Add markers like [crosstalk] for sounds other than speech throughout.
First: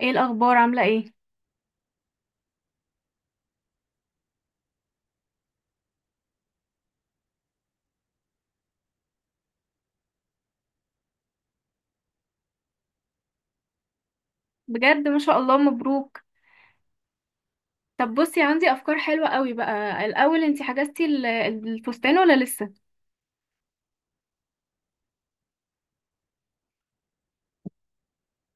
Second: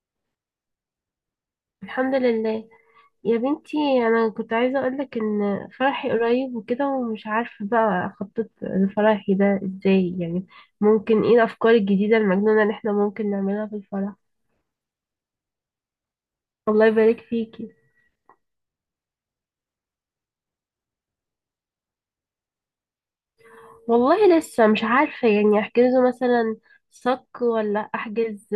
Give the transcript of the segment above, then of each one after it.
ايه الاخبار عامله ايه؟ الحمد لله يا بنتي. انا كنت عايزه اقولك ان فرحي قريب وكده، ومش عارفه بقى اخطط لفرحي ده ازاي، يعني ممكن ايه الافكار الجديده المجنونه اللي احنا ممكن نعملها في الفرح؟ بجد ما شاء الله مبروك. الله يبارك فيكي. طب بصي، عندي افكار حلوه قوي بقى. الاول، انتي حجزتي الفستان ولا لسه؟ والله لسه مش عارفه، يعني احجزه مثلا صك ولا احجز.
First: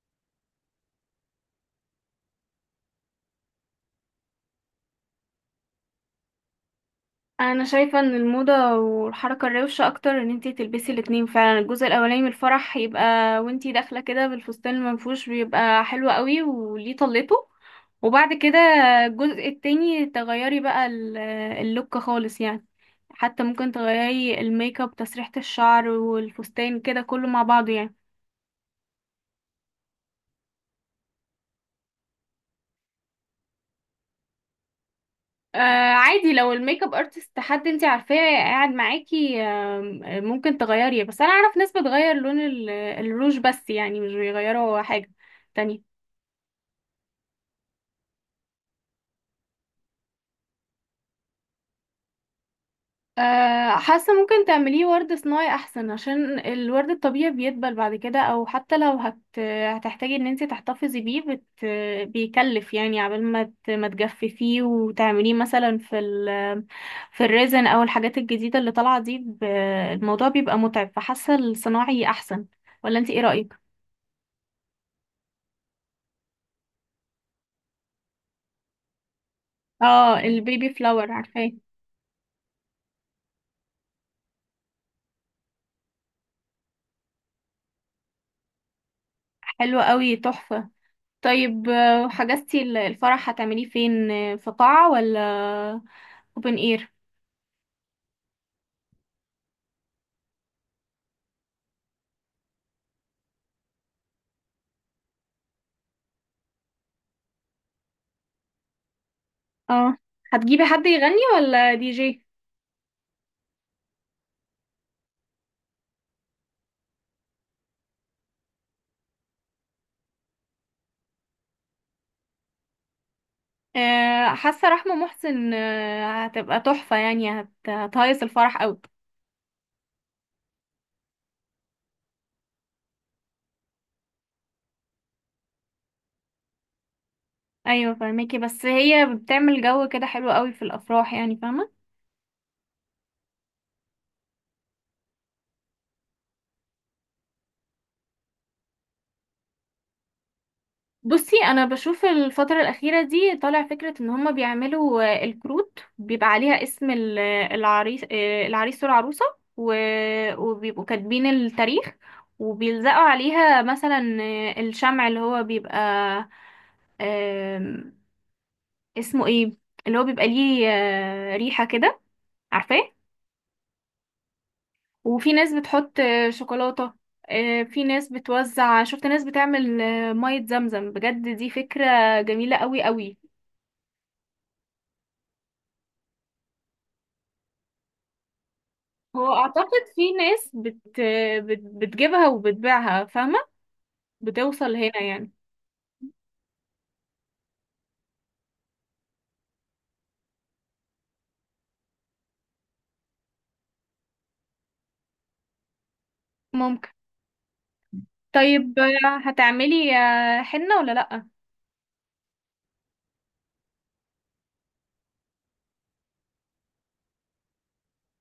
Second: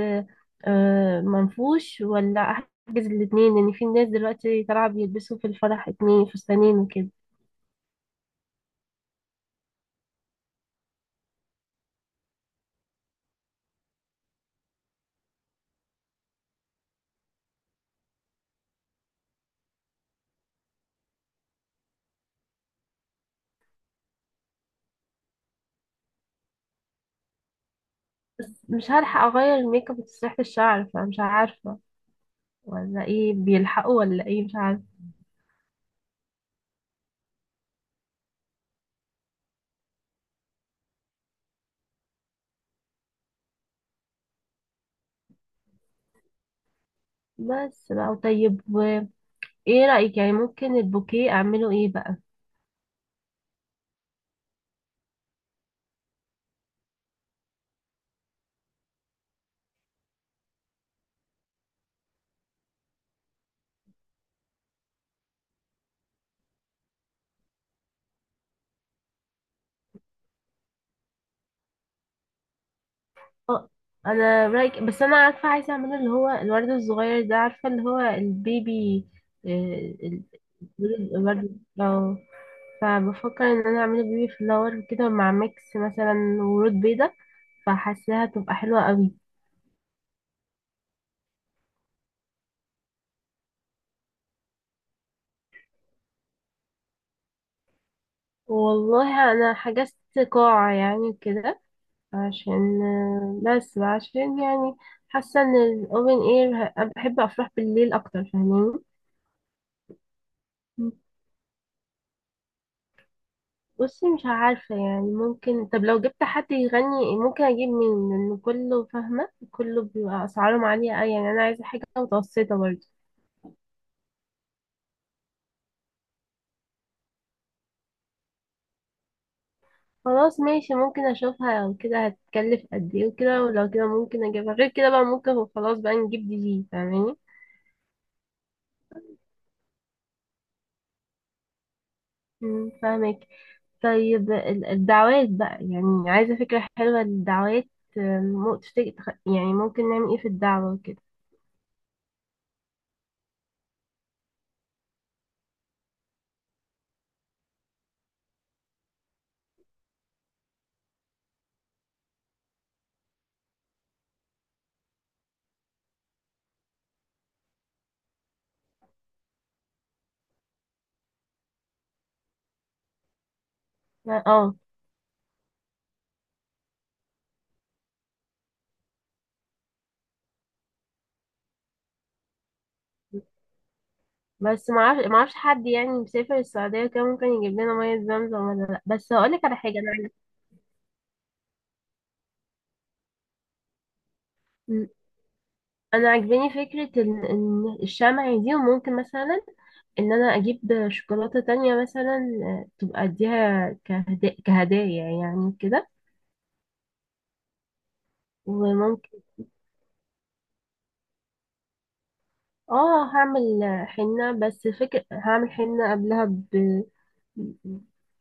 منفوش ولا احجز الاتنين، لان في ناس دلوقتي طالعه بيلبسوا في الفرح 2 فستانين وكده. انا شايفه ان الموضه والحركه الروشه اكتر ان انتي تلبسي الاتنين فعلا. الجزء الاولاني من الفرح يبقى وانتي داخله كده بالفستان المنفوش، بيبقى حلو قوي وليه طلته. وبعد كده الجزء التاني تغيري بقى اللوك خالص يعني. حتى ممكن تغيري الميك اب، تسريحه الشعر، والفستان كده كله مع بعضه يعني. بس مش هلحق اغير الميك اب وتسريحه الشعر، فمش عارفه ولا ايه، بيلحقوا ولا ايه، مش عارف. آه، عادي، لو الميك اب ارتست حد انت عارفاه قاعد معاكي آم، آه، ممكن تغيريه. بس انا اعرف ناس بتغير لون الروج بس، يعني مش بيغيروا حاجة تانية. بس بقى طيب ايه رأيك؟ يعني ممكن البوكيه اعمله ايه بقى؟ حاسه ممكن تعمليه ورد صناعي احسن، عشان الورد الطبيعي بيدبل بعد كده. او حتى لو هتحتاجي ان انت تحتفظي بيه. بيكلف يعني، عبال ما ما تجففيه وتعمليه مثلا في في الريزن او الحاجات الجديده اللي طالعه دي. الموضوع بيبقى متعب، فحاسه الصناعي احسن. ولا انت ايه رايك؟ اه، انا رأيك، بس انا عارفة عايزة اعمله اللي هو الورد الصغير ده، عارفة؟ اللي هو البيبي. آه، اه، ال- البيبي فلاور، عارفاه. الورد، اه. فبفكر ان انا اعمله بيبي فلاور كده مع ميكس، مثلا ورود بيضة، فحاساها تبقى حلوة قوي. حلو قوي، تحفه. طيب، حجزتي الفرح هتعمليه فين؟ في قاعه ولا اوبن اير؟ والله انا حجزت قاعة يعني كده، عشان بس عشان يعني حاسة ان الاوبن اير، بحب افرح بالليل اكتر، فاهماني. اه، هتجيبي حد يغني ولا دي جي؟ بصي مش عارفة يعني، ممكن طب لو جبت حد يغني ممكن أجيب مين؟ لأن كله، فاهمة، كله بيبقى أسعارهم عالية أوي، يعني أنا عايزة حاجة متوسطة برضه. آه، حاسه رحمه محسن آه هتبقى تحفه يعني، هتهيص الفرح قوي. خلاص ماشي، ممكن أشوفها لو كده هتكلف قد إيه وكده، ولو كده ممكن أجيبها، غير كده بقى ممكن خلاص بقى نجيب دي جي، فاهماني؟ ايوه فاهمكي، بس هي بتعمل جو كده حلو قوي في الافراح، يعني فاهمه. فاهمك. طيب الدعوات بقى، يعني عايزة فكرة حلوة للدعوات. تفتكر يعني ممكن نعمل ايه في الدعوة كده؟ بصي، انا بشوف الفتره الاخيره دي طالع فكره ان هما بيعملوا الكروت، بيبقى عليها اسم العريس، العريس والعروسه و... وبيبقوا كاتبين التاريخ، وبيلزقوا عليها مثلا الشمع، اللي هو بيبقى اسمه ايه، اللي هو بيبقى ليه ريحة كده، عارفاه. اه. وفي ناس بتحط شوكولاتة. في ناس بتوزع، شفت ناس بتعمل مية زمزم. بجد دي فكرة جميلة قوي قوي. بس معرفش حد، يعني مسافر السعودية كده ممكن يجيب لنا مية زمزم ولا لأ، بس هو هقولك على حاجة اعتقد أنا في ناس بتجيبها وبتبيعها، فاهمة، بتوصل م، هنا يعني. أنا عاجباني فكرة إن الشمع دي، وممكن مثلا إن أنا أجيب شوكولاتة تانية، مثلا تبقى أديها كهدايا يعني كده، ممكن. طيب، وممكن. هتعملي حنة ولا لأ؟ اه، هعمل حنة، بس فكرة هعمل حنة قبلها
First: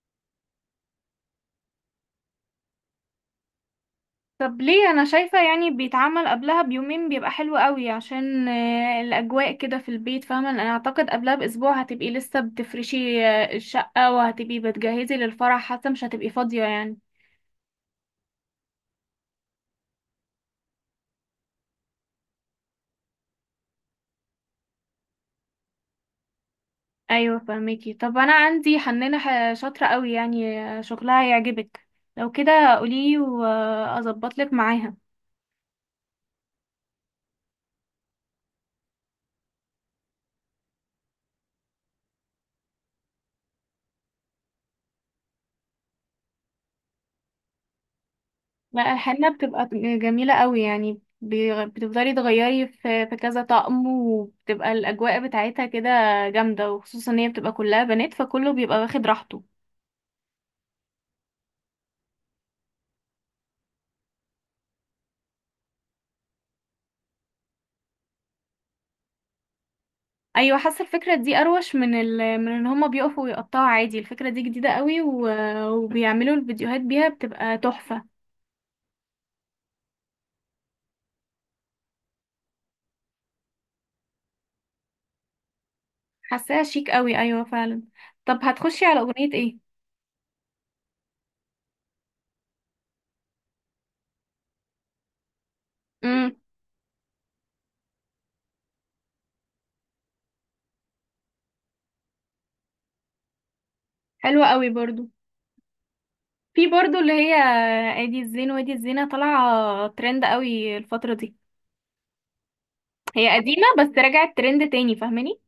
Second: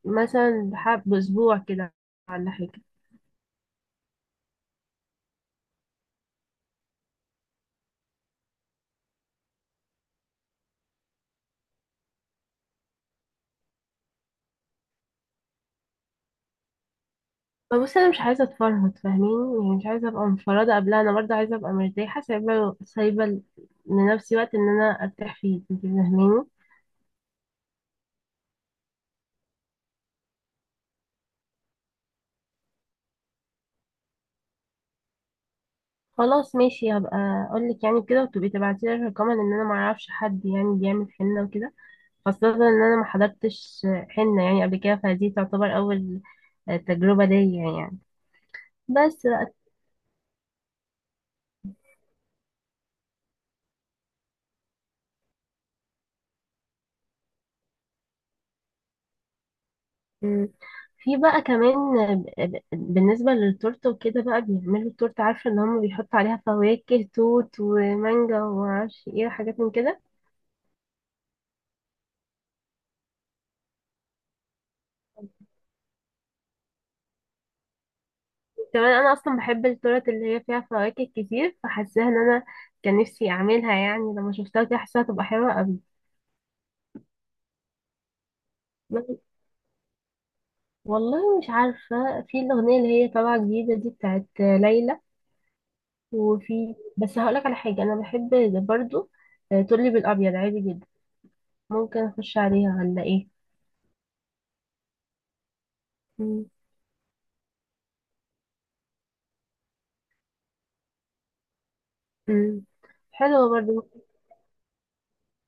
مثلا، بحب بأسبوع كده، ولا حاجة. طب ليه؟ انا شايفة يعني بيتعمل قبلها بيومين بيبقى حلو قوي، عشان الاجواء كده في البيت، فاهمة. انا اعتقد قبلها باسبوع هتبقي لسه بتفرشي الشقة، وهتبقي بتجهزي للفرح، حتى مش هتبقي فاضية يعني. فبص أنا مش عايزة أتفرهد، فاهمين؟ يعني مش عايزة أبقى مفرهدة قبلها، أنا برضه عايزة أبقى مرتاحة، سايبة سايبة لنفسي وقت إن أنا أرتاح فيه، أنت فاهماني. ايوه فهميكي. طب انا عندي حنانة شاطرة قوي يعني، شغلها هيعجبك. لو كده قولي واظبط لك معاها. خلاص ماشي، هبقى أقولك يعني كده، وتبقي تبعتيلي رقما، إن أنا معرفش حد يعني بيعمل حنة وكده، خاصة إن أنا محضرتش حنة يعني قبل كده، فدي تعتبر أول تجربة ليا يعني. ما بس الحنة بتبقى جميلة قوي يعني، بتفضلي تغيري في كذا طقم، وبتبقى الأجواء بتاعتها كده جامدة، وخصوصا ان هي بتبقى كلها بنات فكله بيبقى واخد راحته. بقى، في بقى كمان، بالنسبة للتورتة وكده بقى، بيعملوا التورتة عارفة ان هم بيحطوا عليها فواكه توت ومانجا ومعرفش ايه، وحاجات من كده. ايوه حاسة الفكرة دي اروش من من ان هما بيقفوا ويقطعوا عادي. الفكرة دي جديدة قوي وبيعملوا الفيديوهات بيها بتبقى تحفة. كمان انا اصلا بحب التورت اللي هي فيها فواكه كتير، فحاساها ان انا كان نفسي اعملها، يعني لما شفتها كده حاساها تبقى حلوة قوي. حاساها شيك قوي، ايوه فعلا. طب هتخشي على بس أغنية ايه؟ والله مش عارفة، في الأغنية اللي هي طالعة جديدة دي بتاعت ليلى، امم، وفي بس هقولك على حاجة أنا بحب برضو، تقولي بالأبيض عادي جدا ممكن أخش عليها ولا إيه؟ حلوة قوي برضو. في برضو اللي هي ادي الزين وادي الزينة، طالعة ترند قوي الفترة دي. مم. هي حلوة قديمة برضو. بس رجعت ترند تاني، فاهماني.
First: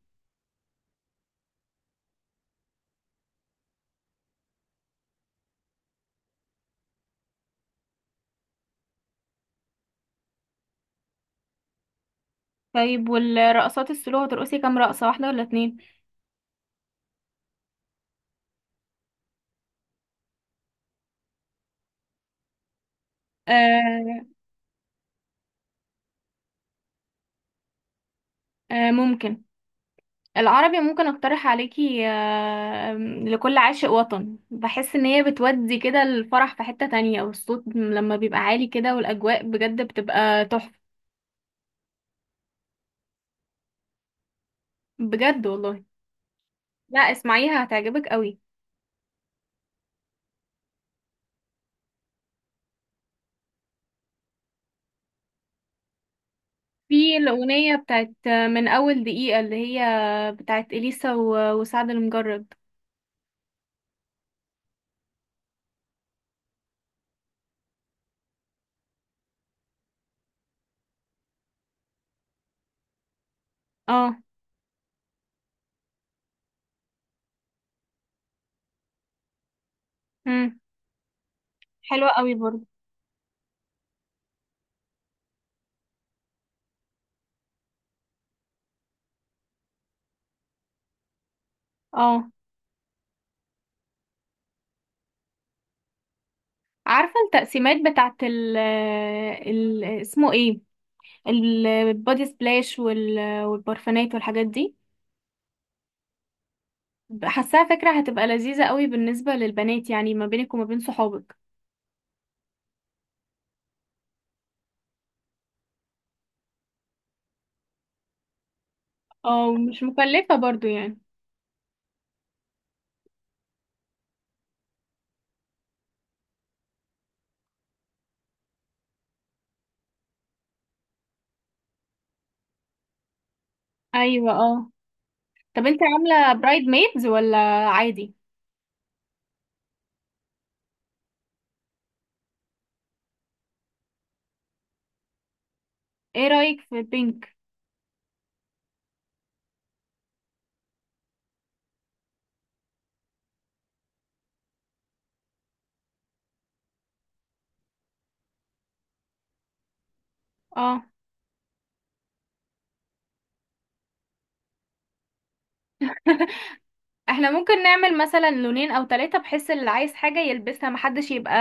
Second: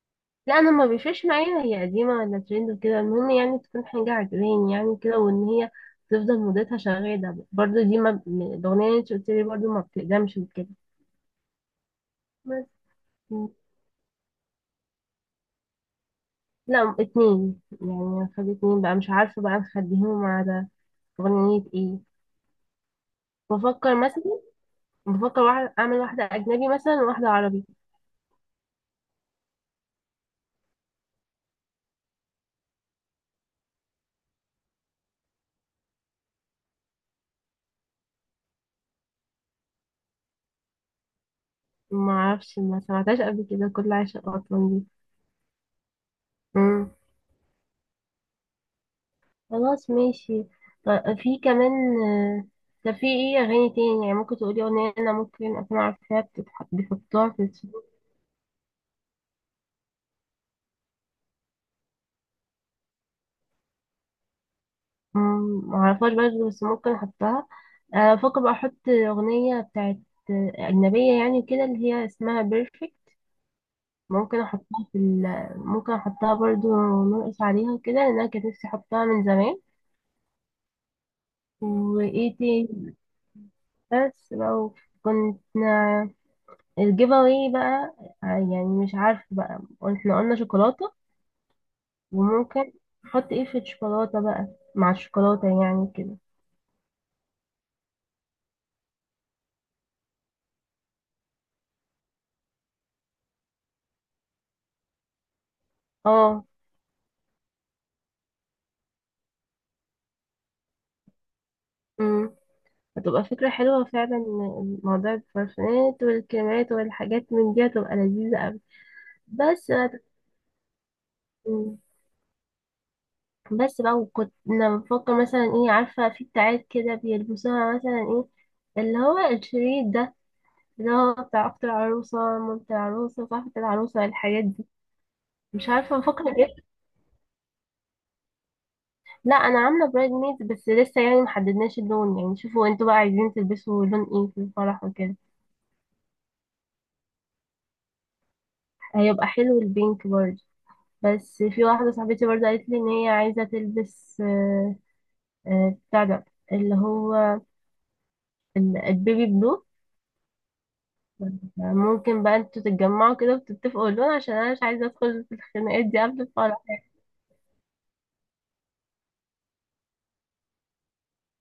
لا، انا ما بيفرقش معايا هي قديمة ولا ترند وكده، المهم يعني تكون حاجة عجباني يعني كده، وان هي تفضل مدتها شغالة برضو، دي ما الاغنية اللي انت قلت لي برضو ما بتقدمش وكده بس. طيب مم. والرقصات السلو هترقصي كام رقصة، واحدة ولا اتنين؟ لا اتنين يعني، هنخلي اتنين بقى، مش عارفة بقى نخليهم على اغنية ايه. بفكر آه. مثلا، بفكر واحد اعمل واحدة اجنبي مثلا وواحدة عربي. آه ممكن. العربي ممكن اقترح عليكي آه لكل عاشق وطن، بحس ان هي بتودي كده الفرح في حتة تانية، والصوت لما بيبقى عالي كده والاجواء بجد بتبقى تحفة. ما اعرفش، ما سمعتهاش قبل كده، كل عشق اطلال دي؟ بجد والله. مم. لا، اسمعيها هتعجبك قوي. خلاص ماشي. طيب، في كمان، آه، طب في ايه اغاني تاني؟ يعني ممكن تقولي اغنية انا ممكن اكون عارفاها، في بيحطوها في الأغنية بتاعت من أول دقيقة، اللي هي بتاعت إليسا وسعد المجرد. معرفهاش برضه، بس ممكن احطها. بفكر بقى احط اغنية بتاعت اجنبية، يعني كده اللي هي اسمها بيرفكت. اه. ممكن احطها ممكن احطها برضه نرقص عليها كده، لان انا كانت نفسي احطها من زمان. مم. حلوة قوي وايه برضه. تاني؟ بس لو كنت الجيف اواي بقى، يعني مش عارفه بقى. احنا قلنا شوكولاته، اه، وممكن نحط ايه في الشوكولاته بقى، مع الشوكولاته يعني كده. عارفة التقسيمات بتاعت ال، ال اسمه ايه، البودي سبلاش وال- والبرفانات والحاجات دي. اه. حاساها فكرة هتبقى لذيذة قوي بالنسبة للبنات، يعني ما بينك وما بين صحابك. امم هتبقى فكره حلوه فعلا، إن موضوع البارفانات والكريمات والحاجات من دي هتبقى لذيذه قوي. اه بس مش بقى- مكلفة برضو يعني. مم. بس بقى، وكنت انا بفكر مثلا ايه؟ عارفه في بتاعات كده بيلبسوها مثلا ايه، اللي هو الشريط ده، اللي هو بتاع اخت العروسه، مامة العروسه، صاحبة العروسه، ايوه، الحاجات دي. اه. طب مش انت عارفة أفكر. عاملة برايد ميدز ولا عادي؟ لا، انا عامله برايد ميد بس لسه، يعني محددناش اللون، يعني شوفوا انتوا بقى عايزين تلبسوا لون ايه في الفرح وكده. ايه رأيك في بينك؟ هيبقى حلو البينك برضه، بس في واحده صاحبتي برضه قالت لي ان هي عايزه تلبس بتاع ده، اللي هو البيبي بلو. اه. ممكن بقى انتوا تتجمعوا كده وتتفقوا اللون، عشان انا مش عايزه ادخل في الخناقات دي قبل الفرح. [laughs] احنا ممكن نعمل مثلا لونين او ثلاثة، بحيث اللي عايز حاجة يلبسها، محدش يبقى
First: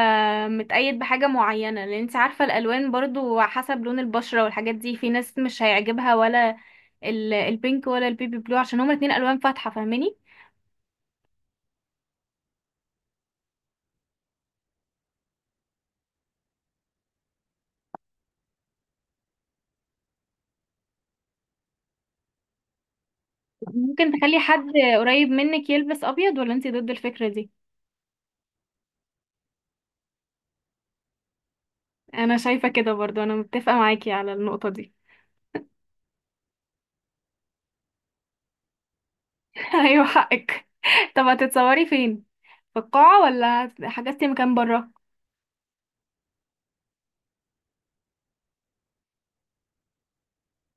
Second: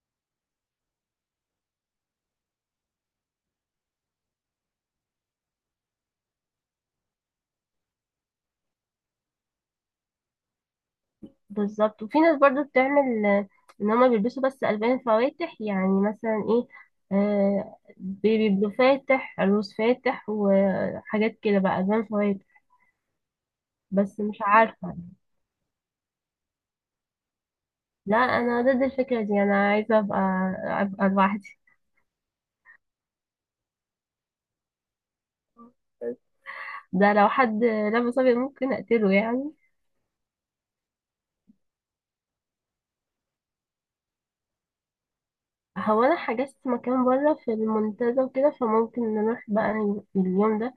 متقيد بحاجة معينة، لان انت عارفة الالوان برضو حسب لون البشرة والحاجات دي، في ناس مش هيعجبها ولا البينك ولا البيبي بلو، عشان هما الاتنين الوان فاتحة فاهماني. بالظبط. وفي ناس برضو بتعمل، ان هما بيلبسوا بس الوان فواتح، يعني مثلا ايه، بيبي بلو فاتح، روز فاتح، وحاجات كده، بقى الوان فواتح. ممكن بس مش تخلي حد عارفه. قريب منك يلبس ابيض، ولا انت ضد الفكرة دي؟ لا، انا ضد الفكره دي، انا عايزه ابقى لوحدي. انا شايفة كده برضو، انا متفقة معاكي على النقطة دي. ده لو حد لابس ابيض ممكن اقتله يعني. [laughs] ايوه حقك. طب هتتصوري فين، في القاعة ولا حجزتي مكان برا؟ هو انا حجزت مكان بره في المنتزه وكده، فممكن نروح بقى اليوم ده،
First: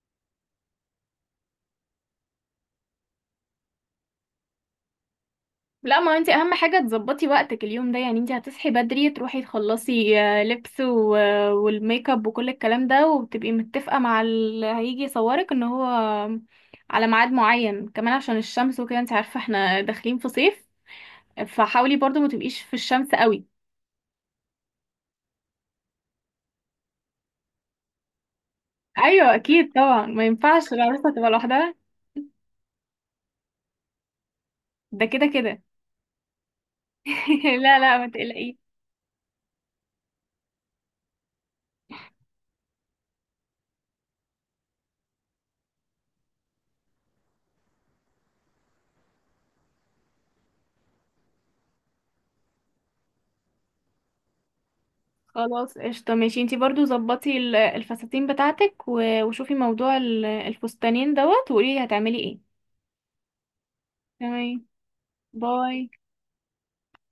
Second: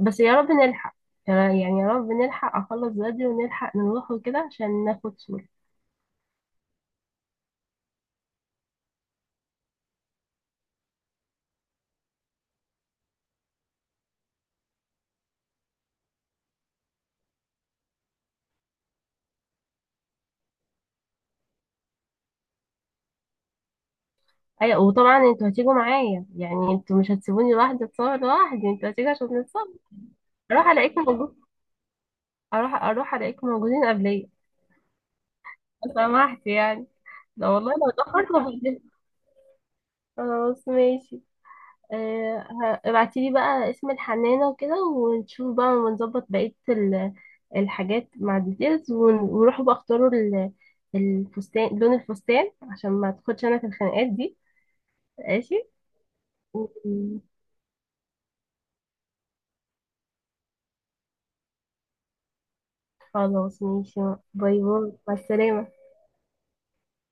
بس يا رب نلحق. يعني يا رب نلحق اخلص بدري، ونلحق نروح وكده عشان ناخد صورة. لا، ما انت اهم حاجة تظبطي وقتك اليوم ده يعني. انت هتصحي بدري، تروحي تخلصي لبس و والميك اب وكل الكلام ده، وبتبقي متفقة مع اللي هيجي يصورك ان هو على ميعاد معين، كمان عشان الشمس وكده، انت عارفة احنا داخلين في صيف، فحاولي برضو ما تبقيش في الشمس قوي. ايوه، وطبعا انتوا هتيجوا معايا، يعني انتوا مش هتسيبوني لوحدي اتصور لوحدي، انتوا هتيجوا ايوه عشان نتصور. اكيد طبعا، ما اروح ينفعش الاقيكم العروسة تبقى موجود. لوحدها. اروح الاقيكم موجودين قبليا، ده كده كده. لو سمحت يعني. لا [laughs] والله، لا لو لا، ما اتاخرت تقلقيش. خلاص ماشي. آه، ابعتيلي بقى اسم الحنانة وكده، ونشوف بقى، ونظبط بقية الحاجات مع الديتيلز، ونروحوا بقى اختاروا الفستان، لون الفستان، عشان ما تاخدش انا في الخناقات دي. ماشي. خلاص قشطة، ماشي. انتي و- برضو ظبطي الفساتين بتاعتك و وشوفي موضوع الفستانين دوت، وقولي هتعملي ايه. خلاص ماشي. باي تمام. باي، مع السلامة. باي.